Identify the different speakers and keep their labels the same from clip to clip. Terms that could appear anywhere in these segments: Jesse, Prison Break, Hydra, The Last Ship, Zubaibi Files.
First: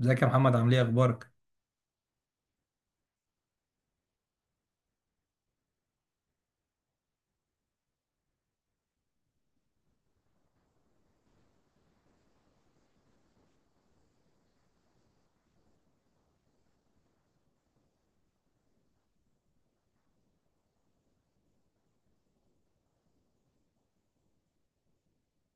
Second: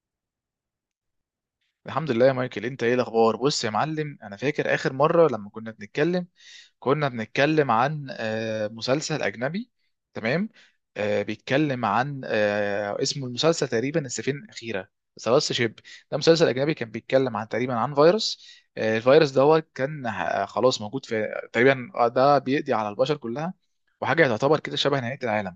Speaker 1: ازيك يا محمد عامل ايه اخبارك؟
Speaker 2: الحمد لله يا مايكل، انت ايه الاخبار؟ بص يا معلم، انا فاكر اخر مره لما كنا بنتكلم عن مسلسل اجنبي. تمام. بيتكلم عن اسمه المسلسل تقريبا السفينه الاخيره، سلاس شيب. ده مسلسل اجنبي كان بيتكلم عن تقريبا عن فيروس. الفيروس ده هو كان خلاص موجود في تقريبا. ده بيقضي على البشر كلها، وحاجه تعتبر كده شبه نهايه العالم.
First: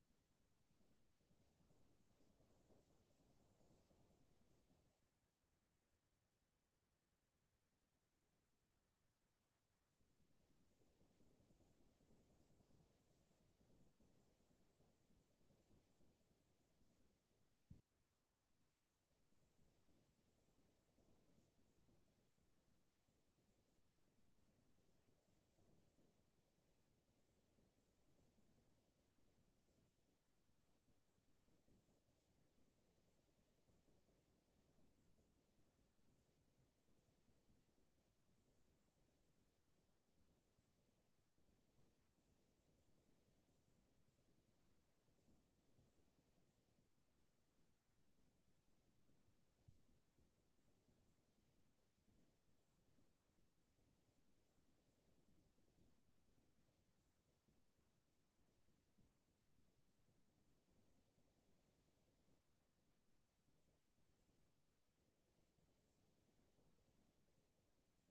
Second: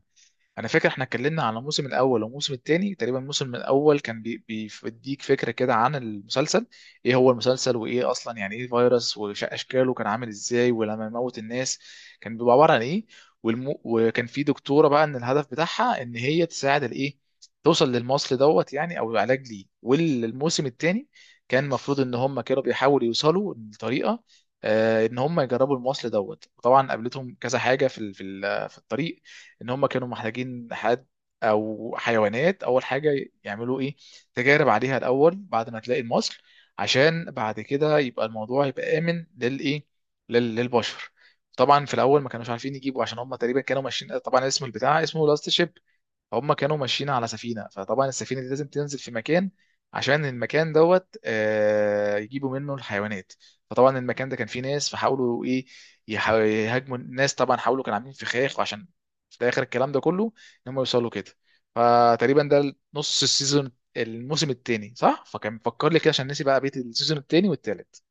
Speaker 2: انا فاكر احنا اتكلمنا على الموسم الاول والموسم الثاني. تقريبا الموسم الاول كان بيديك فكره كده عن المسلسل، ايه هو المسلسل، وايه اصلا يعني ايه فيروس واشكاله، كان عامل ازاي، ولما يموت الناس كان بيبقى عباره عن ايه. وكان في دكتوره بقى ان الهدف بتاعها ان هي تساعد الايه، توصل للمصل دوت يعني او العلاج ليه. والموسم الثاني كان المفروض ان هم كانوا بيحاولوا يوصلوا لطريقه، ان هم يجربوا المصل دوت. طبعا قابلتهم كذا حاجه في الطريق. ان هم كانوا محتاجين حد او حيوانات اول حاجه، يعملوا ايه، تجارب عليها الاول بعد ما تلاقي المصل، عشان بعد كده يبقى الموضوع يبقى امن للايه، للبشر. طبعا في الاول ما كانوش عارفين يجيبوا، عشان هم تقريبا كانوا ماشيين. طبعا اسم البتاع اسمه لاست شيب. هم كانوا ماشيين على سفينة، فطبعا السفينة دي لازم تنزل في مكان عشان المكان دوت يجيبوا منه الحيوانات. فطبعا المكان ده كان فيه ناس، فحاولوا ايه، يهاجموا الناس. طبعا حاولوا كانوا عاملين فخاخ، وعشان في الاخر الكلام ده كله ان هم يوصلوا كده. فتقريبا ده نص السيزون الموسم التاني صح؟ فكان مفكر لي كده، عشان نسي بقى بيت السيزون التاني والتالت.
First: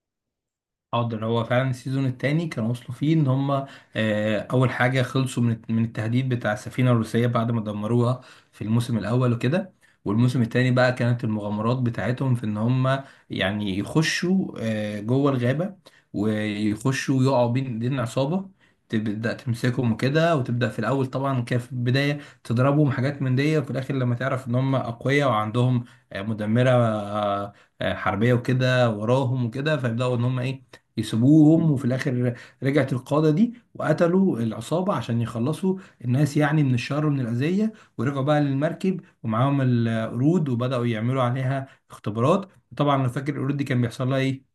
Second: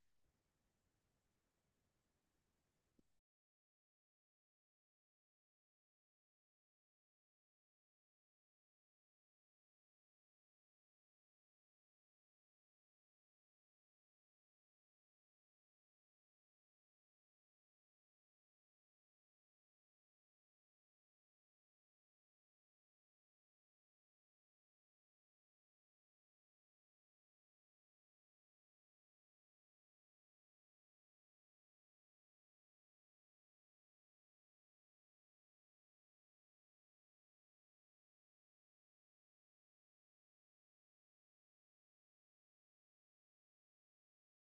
Speaker 1: حاضر هو فعلا السيزون التاني كانوا وصلوا فيه ان هم اول حاجه خلصوا من التهديد بتاع السفينه الروسيه بعد ما دمروها في الموسم الاول وكده. والموسم التاني بقى كانت المغامرات بتاعتهم في ان هم يعني يخشوا جوه الغابه، ويخشوا ويقعوا بين ايدين عصابه تبدا تمسكهم وكده، وتبدا في الاول. طبعا كان في البدايه تضربهم حاجات من دي، وفي الاخر لما تعرف ان هم اقوياء وعندهم مدمره حربيه وكده وراهم وكده، فيبداوا ان هم ايه، يسيبوهم. وفي الاخر رجعت القاده دي وقتلوا العصابه عشان يخلصوا الناس يعني من الشر ومن الاذيه، ورجعوا بقى للمركب ومعاهم القرود وبداوا يعملوا عليها اختبارات. طبعا انا فاكر القرود دي كان بيحصل لها ايه.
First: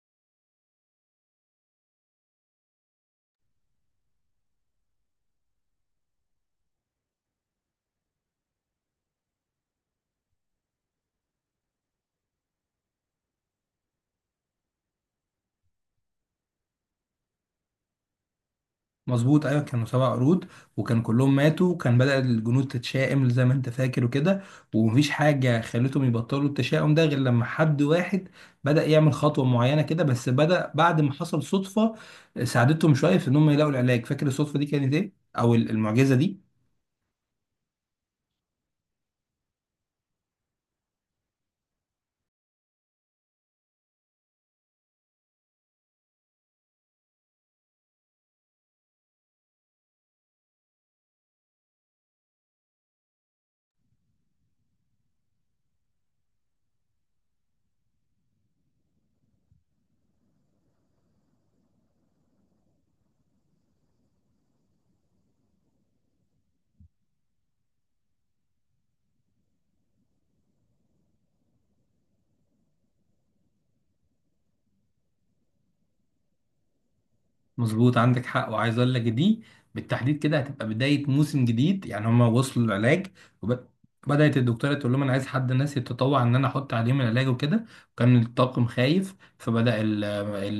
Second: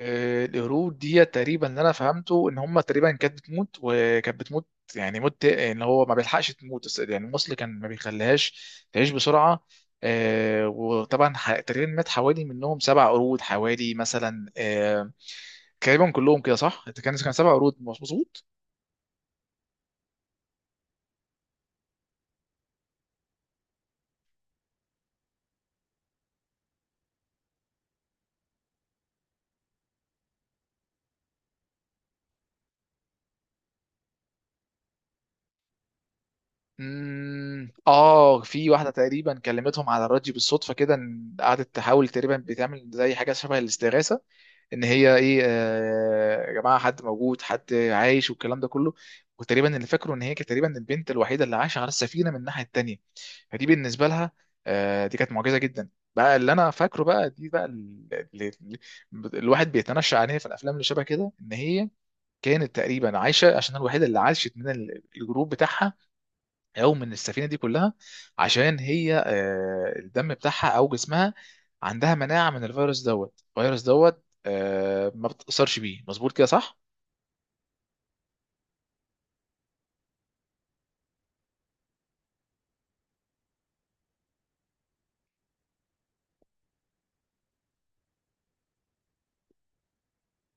Speaker 2: القرود دي تقريبا اللي انا فهمته ان هم تقريبا كانت بتموت وكانت بتموت، يعني موت ان هو ما بيلحقش تموت، بس يعني الموصل كان ما بيخليهاش تعيش بسرعه. وطبعا تقريبا مات حوالي منهم سبع قرود، حوالي مثلا تقريبا كلهم كده صح؟ كان سبع قرود مظبوط؟
Speaker 1: مظبوط، ايوه، كانوا سبع قرود وكان كلهم ماتوا، وكان بدأ الجنود تتشائم زي ما انت فاكر وكده، ومفيش حاجه خلتهم يبطلوا التشاؤم ده غير لما حد واحد بدأ يعمل خطوه معينه كده، بس بدأ بعد ما حصل صدفه ساعدتهم شويه في ان هم يلاقوا العلاج. فاكر الصدفه دي كانت ايه، او المعجزه دي؟
Speaker 2: مم، اه في واحده تقريبا كلمتهم على الراديو بالصدفه كده، إن قعدت تحاول تقريبا بتعمل زي حاجه شبه الاستغاثه، ان هي ايه، يا جماعه حد موجود حد عايش والكلام ده كله. وتقريبا اللي فاكره ان هي كانت تقريبا البنت الوحيده اللي عايشه على السفينه من الناحيه التانيه، فدي بالنسبه لها دي كانت معجزه جدا. بقى اللي انا فاكره بقى دي بقى اللي الواحد بيتنشأ عليها في الافلام اللي شبه كده، ان هي كانت تقريبا عايشه عشان الوحيده اللي عاشت من الجروب بتاعها، او من السفينه دي كلها، عشان هي الدم بتاعها او جسمها عندها مناعه من الفيروس دوت. الفيروس دوت ما بتاثرش بيه، مظبوط كده صح؟
Speaker 1: مظبوط، عندك حق. وعايز اقول لك دي بالتحديد كده هتبقى بدايه موسم جديد. يعني هما وصلوا للعلاج، وبدات الدكتوره تقول لهم انا عايز حد، ناس يتطوع ان انا احط عليهم العلاج وكده. كان الطاقم خايف،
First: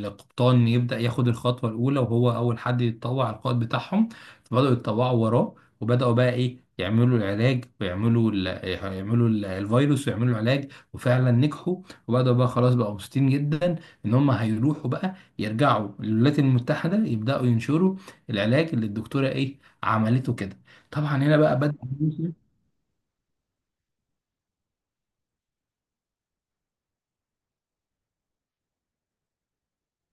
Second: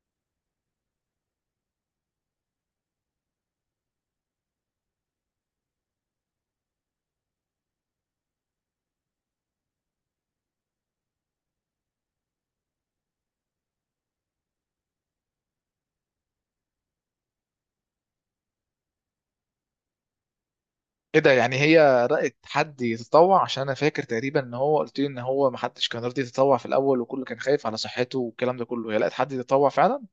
Speaker 1: القبطان يبدا ياخد الخطوه الاولى، وهو اول حد يتطوع على القائد بتاعهم، فبداوا يتطوعوا وراه. وبداوا بقى ايه، يعملوا العلاج ويعملوا الفيروس ويعملوا العلاج، وفعلا نجحوا. وبداوا بقى خلاص بقوا مبسوطين جدا ان هم هيروحوا بقى يرجعوا للولايات المتحدة، يبدأوا ينشروا العلاج اللي الدكتورة ايه عملته كده. طبعا
Speaker 2: ايه ده؟
Speaker 1: هنا
Speaker 2: يعني
Speaker 1: بقى بدأ.
Speaker 2: هي رأت حد يتطوع؟ عشان انا فاكر تقريبا ان هو قلت لي ان هو ما حدش كان راضي يتطوع في الاول، وكله كان خايف على صحته والكلام ده كله. هي لقت حد يتطوع فعلا؟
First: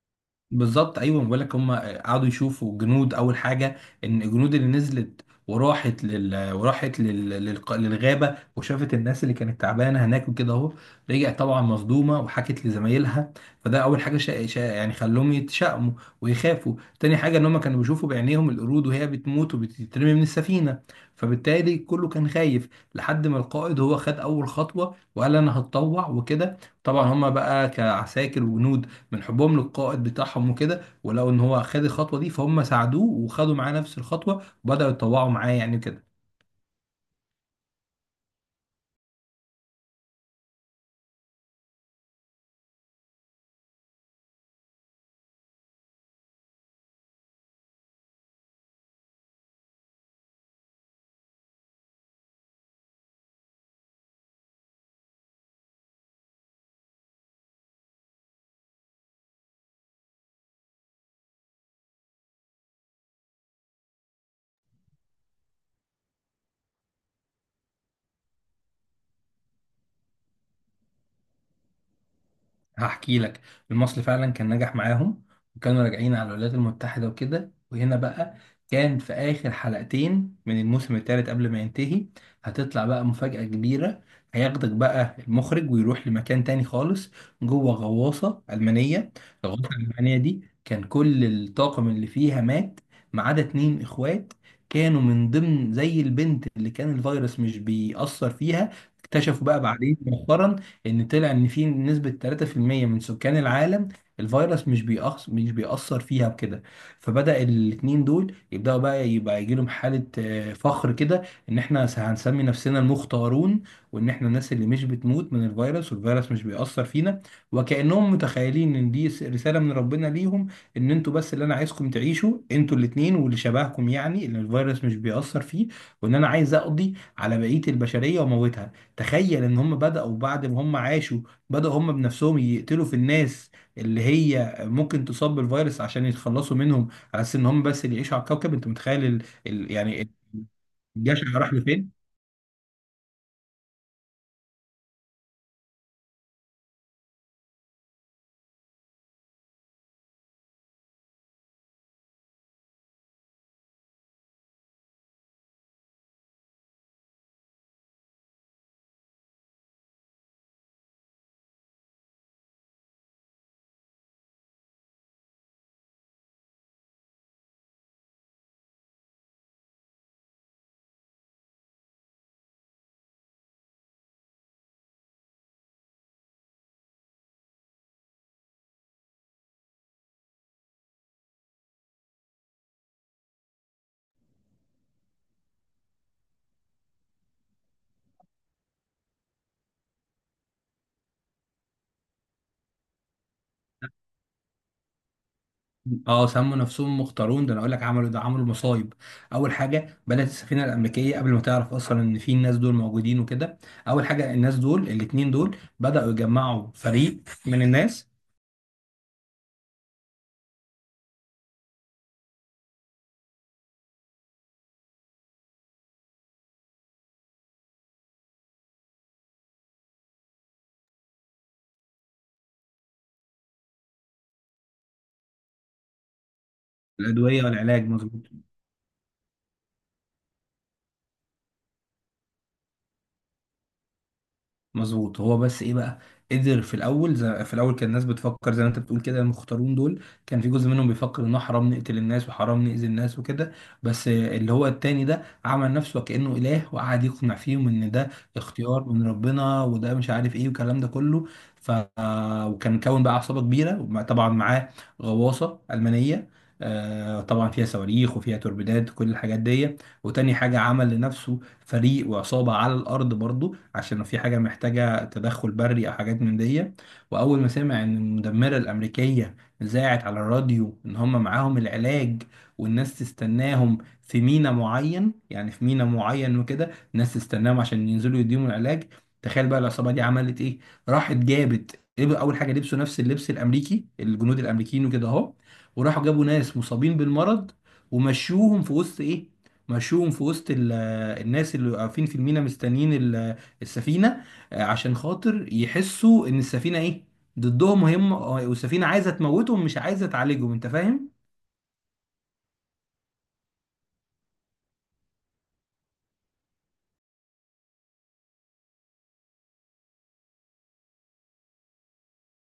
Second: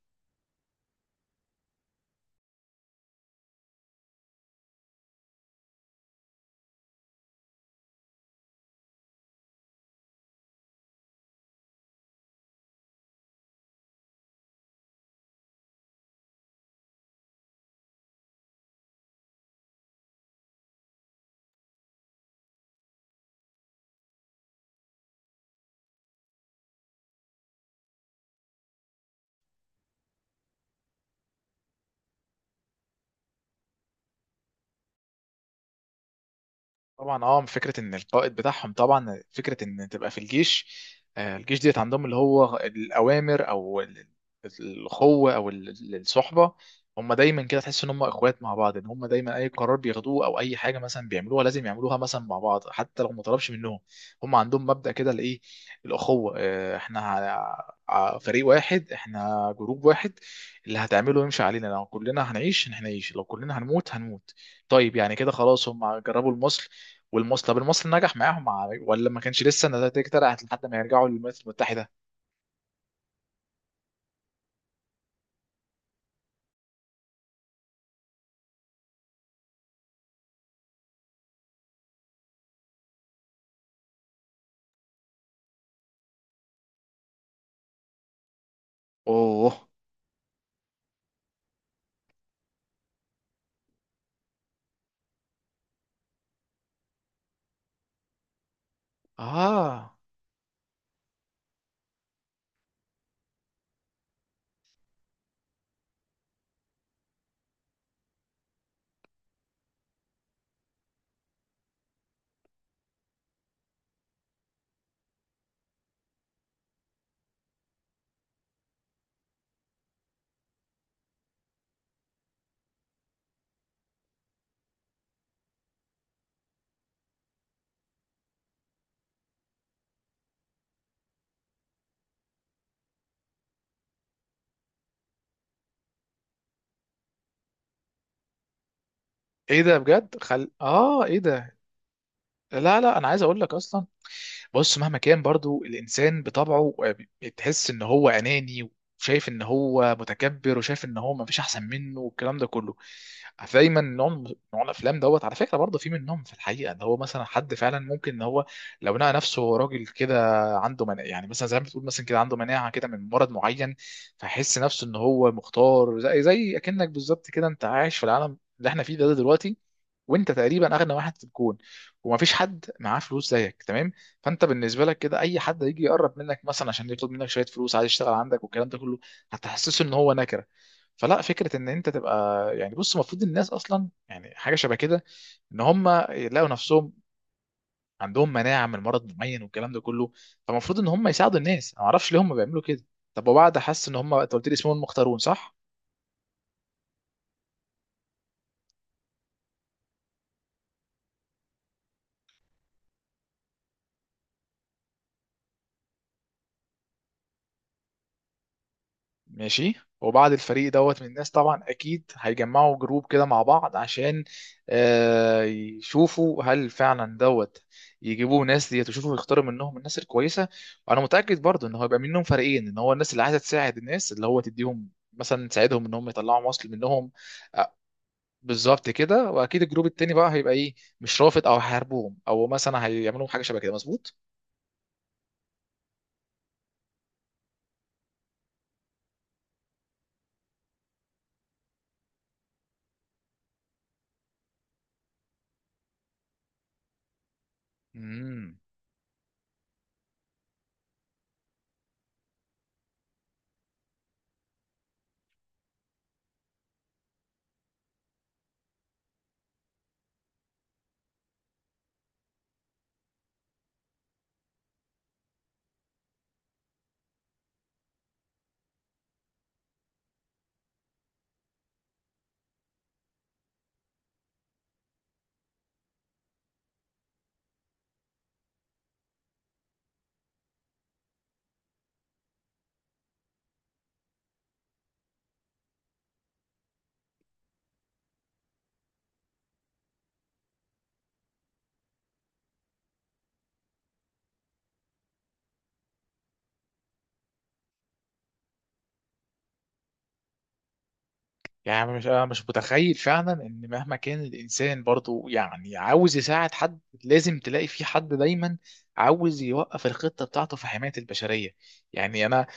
Speaker 1: بالظبط، ايوه، بقول لك هم قعدوا يشوفوا جنود اول حاجه. ان الجنود اللي نزلت للغابه وشافت الناس اللي كانت تعبانه هناك وكده اهو، رجعت طبعا مصدومه وحكت لزمايلها. فده اول حاجه يعني خلوهم يتشائموا ويخافوا. تاني حاجه ان هم كانوا بيشوفوا بعينيهم القرود وهي بتموت وبتترمي من السفينه، فبالتالي كله كان خايف لحد ما القائد هو خد اول خطوه وقال انا هتطوع وكده. طبعا هم بقى كعساكر وجنود، من حبهم للقائد بتاعهم وكده، ولقوا ان هو خد الخطوه دي، فهم ساعدوه وخدوا معاه نفس الخطوه وبداوا يتطوعوا معاه يعني كده.
Speaker 2: طبعا اه، فكره ان القائد بتاعهم، طبعا فكره ان تبقى في الجيش، الجيش ديت عندهم اللي هو الاوامر او الاخوه او الصحبه. هم دايما كده تحس ان هم اخوات مع بعض، ان هم دايما اي قرار بياخدوه او اي حاجه مثلا بيعملوها لازم يعملوها مثلا مع بعض، حتى لو ما طلبش منهم. هم عندهم مبدأ كده الايه، الاخوه. احنا فريق واحد، احنا جروب واحد. اللي هتعمله يمشي علينا، لو كلنا هنعيش هنعيش، لو كلنا هنموت هنموت. طيب يعني كده خلاص، هم جربوا المصل والمصري. طب المصري نجح معاهم مع ولا ما كانش لسه النتائج طلعت لحد ما يرجعوا للولايات المتحدة؟
Speaker 1: هحكي لك، المصري فعلا كان نجح معاهم، وكانوا راجعين على الولايات المتحدة وكده. وهنا بقى كان في آخر حلقتين من الموسم الثالث قبل ما ينتهي هتطلع بقى مفاجأة كبيرة. هياخدك بقى المخرج ويروح لمكان تاني خالص، جوه غواصة ألمانية. الغواصة
Speaker 2: اوه.
Speaker 1: الألمانية دي كان كل الطاقم اللي فيها مات ما عدا اتنين إخوات، كانوا من ضمن زي البنت اللي كان الفيروس مش بيأثر فيها. اكتشفوا بقى
Speaker 2: اه،
Speaker 1: بعدين مؤخرا ان طلع ان في نسبة 3% من سكان العالم الفيروس مش بيأثر فيها بكده. فبدأ الاتنين دول يبدأوا بقى يبقى يجي لهم حالة فخر كده، ان احنا هنسمي نفسنا المختارون، وان احنا الناس اللي مش بتموت من الفيروس والفيروس مش بيأثر فينا. وكأنهم متخيلين ان دي رسالة من ربنا ليهم، ان انتوا بس اللي انا عايزكم تعيشوا، انتوا الاتنين واللي شبهكم، يعني ان الفيروس مش بيأثر فيه، وان انا عايز اقضي على بقية البشرية واموتها. تخيل ان هم بدأوا بعد ما هم عاشوا، بدأوا هم بنفسهم يقتلوا في الناس اللي هي ممكن تصاب بالفيروس عشان يتخلصوا منهم، على اساس ان هم بس اللي يعيشوا على الكوكب. انت متخيل
Speaker 2: ايه ده
Speaker 1: يعني
Speaker 2: بجد؟ خل اه، ايه
Speaker 1: الجشع راح
Speaker 2: ده؟
Speaker 1: لفين؟
Speaker 2: لا لا، انا عايز اقول لك اصلا. بص، مهما كان برضو الانسان بطبعه بتحس ان هو اناني، وشايف ان هو متكبر، وشايف ان هو ما فيش احسن منه والكلام ده كله. دايما نوع الافلام دوت على فكره برضه في منهم في الحقيقه، ان هو مثلا حد فعلا ممكن ان هو لو لقى نفسه هو راجل كده عنده مناعه، يعني مثلا زي ما بتقول مثلا كده عنده مناعه كده من مرض معين، فيحس نفسه ان هو مختار. زي اكنك بالظبط كده، انت عايش في العالم اللي احنا فيه ده دلوقتي، وانت تقريبا اغنى واحد في الكون ومفيش حد معاه فلوس زيك، تمام؟ فانت بالنسبه لك كده اي حد هيجي يقرب منك مثلا عشان يطلب منك شويه فلوس، عايز يشتغل عندك والكلام ده كله، هتحسسه ان هو نكره. فلا، فكره ان انت تبقى، يعني بص، المفروض الناس اصلا يعني حاجه شبه كده، ان هم يلاقوا نفسهم عندهم مناعه من مرض معين والكلام ده كله، فالمفروض ان هم يساعدوا الناس. انا ما اعرفش ليه هم بيعملوا كده. طب وبعد حس ان هم، انت قلت لي اسمهم المختارون صح؟
Speaker 1: اه، سموا نفسهم مختارون. ده انا اقول لك عملوا ده عملوا مصايب. اول حاجه بنت السفينه الامريكيه قبل ما تعرف اصلا ان في الناس دول موجودين وكده، اول حاجه الناس دول الاثنين دول بدأوا يجمعوا فريق من الناس.
Speaker 2: ماشي. وبعد الفريق دوت من الناس طبعا اكيد هيجمعوا جروب كده مع بعض، عشان يشوفوا هل فعلا دوت، يجيبوا ناس ديت ويشوفوا يختاروا منهم الناس الكويسه. وانا متاكد برضو ان هو يبقى منهم فريقين، ان هو الناس اللي عايزه تساعد الناس اللي هو تديهم مثلا، تساعدهم ان هم يطلعوا مصل منهم.
Speaker 1: الادويه
Speaker 2: آه،
Speaker 1: والعلاج، مظبوط.
Speaker 2: بالظبط كده. واكيد الجروب التاني بقى هيبقى ايه، مش رافض او هيحاربوهم او مثلا هيعملوا حاجه شبه كده، مظبوط.
Speaker 1: مظبوط. هو بس ايه بقى، قدر في الاول، زي في الاول كان الناس بتفكر زي ما انت بتقول كده، المختارون دول كان في جزء منهم بيفكر انه حرام نقتل الناس وحرام نأذي الناس وكده، بس اللي هو التاني ده عمل نفسه كأنه اله وقعد يقنع فيهم ان ده
Speaker 2: مم.
Speaker 1: اختيار من ربنا وده مش عارف ايه والكلام ده كله. ف، وكان كون بقى عصابة كبيرة، طبعا معاه غواصة ألمانية، طبعا فيها صواريخ وفيها توربيدات وكل الحاجات دي. وتاني حاجة عمل لنفسه فريق وعصابة على الأرض برضو، عشان لو في حاجة محتاجة تدخل بري أو حاجات من دي. وأول ما سمع إن المدمرة الأمريكية ذاعت على الراديو إن هم معاهم العلاج، والناس تستناهم في ميناء معين، يعني في ميناء معين وكده الناس تستناهم عشان ينزلوا يديهم العلاج، تخيل بقى العصابة دي عملت إيه. راحت جابت، أول حاجة لبسوا نفس اللبس الأمريكي الجنود الأمريكيين وكده أهو، وراحوا جابوا ناس مصابين بالمرض، ومشوهم في وسط ايه، مشوهم في وسط الناس اللي واقفين في المينا مستنيين السفينة، عشان خاطر يحسوا ان السفينة ايه، ضدهم، وهم والسفينة عايزة تموتهم مش عايزة تعالجهم. انت فاهم؟
Speaker 2: يعني مش، أنا مش متخيل فعلا ان مهما كان الانسان برضو يعني عاوز يساعد حد، لازم تلاقي في حد دايما عاوز يوقف الخطه بتاعته في حمايه البشريه. يعني انا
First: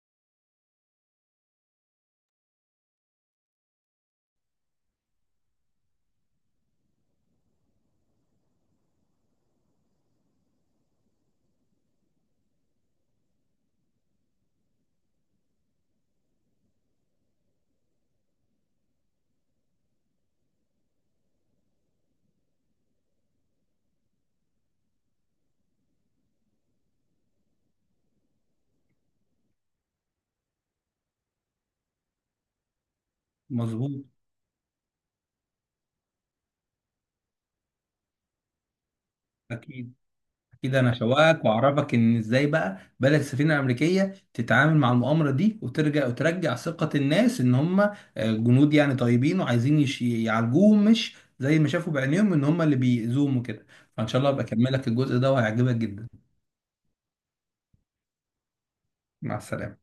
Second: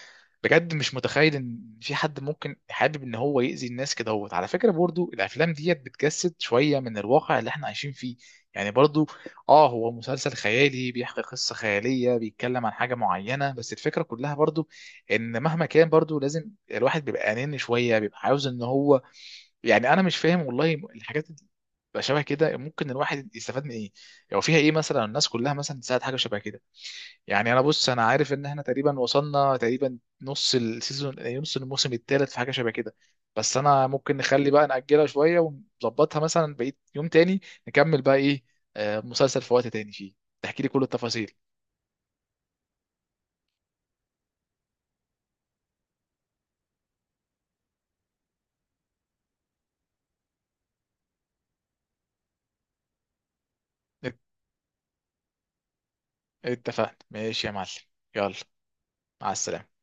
Speaker 2: بجد مش متخيل ان في حد ممكن حابب ان هو يأذي الناس كده. هو على فكره برضو الافلام ديت بتجسد شويه من الواقع اللي احنا عايشين فيه. يعني برضو اه، هو مسلسل خيالي بيحكي قصه خياليه، بيتكلم عن حاجه معينه، بس الفكره كلها برضو ان مهما كان برضو لازم الواحد بيبقى اناني شويه، بيبقى عاوز ان هو، يعني انا مش فاهم والله، الحاجات اللي بتبقى شبه كده ممكن الواحد يستفاد من ايه، او فيها ايه مثلا الناس كلها مثلا تساعد حاجه شبه كده. يعني انا بص، انا عارف ان احنا تقريبا وصلنا تقريبا نص السيزون نص الموسم الثالث في حاجه شبه كده. بس انا
Speaker 1: مظبوط.
Speaker 2: ممكن نخلي بقى نأجلها شويه ونظبطها مثلا بقيت يوم تاني، نكمل بقى ايه، مسلسل في وقت تاني
Speaker 1: اكيد.
Speaker 2: فيه، تحكي لي
Speaker 1: اكيد
Speaker 2: كل
Speaker 1: انا
Speaker 2: التفاصيل.
Speaker 1: شوقك واعرفك ان ازاي بقى بدأت السفينة الامريكية تتعامل مع المؤامرة دي، وترجع وترجع ثقة الناس ان هم جنود يعني طيبين، وعايزين يعالجوهم، مش زي ما شافوا بعينيهم ان هم اللي بيأذوهم وكده. فان
Speaker 2: ات-
Speaker 1: شاء الله ابقى اكملك الجزء ده وهيعجبك جدا.
Speaker 2: اتفقنا، ماشي يا معلم. يلا، مع
Speaker 1: مع
Speaker 2: السلامه.
Speaker 1: السلامة.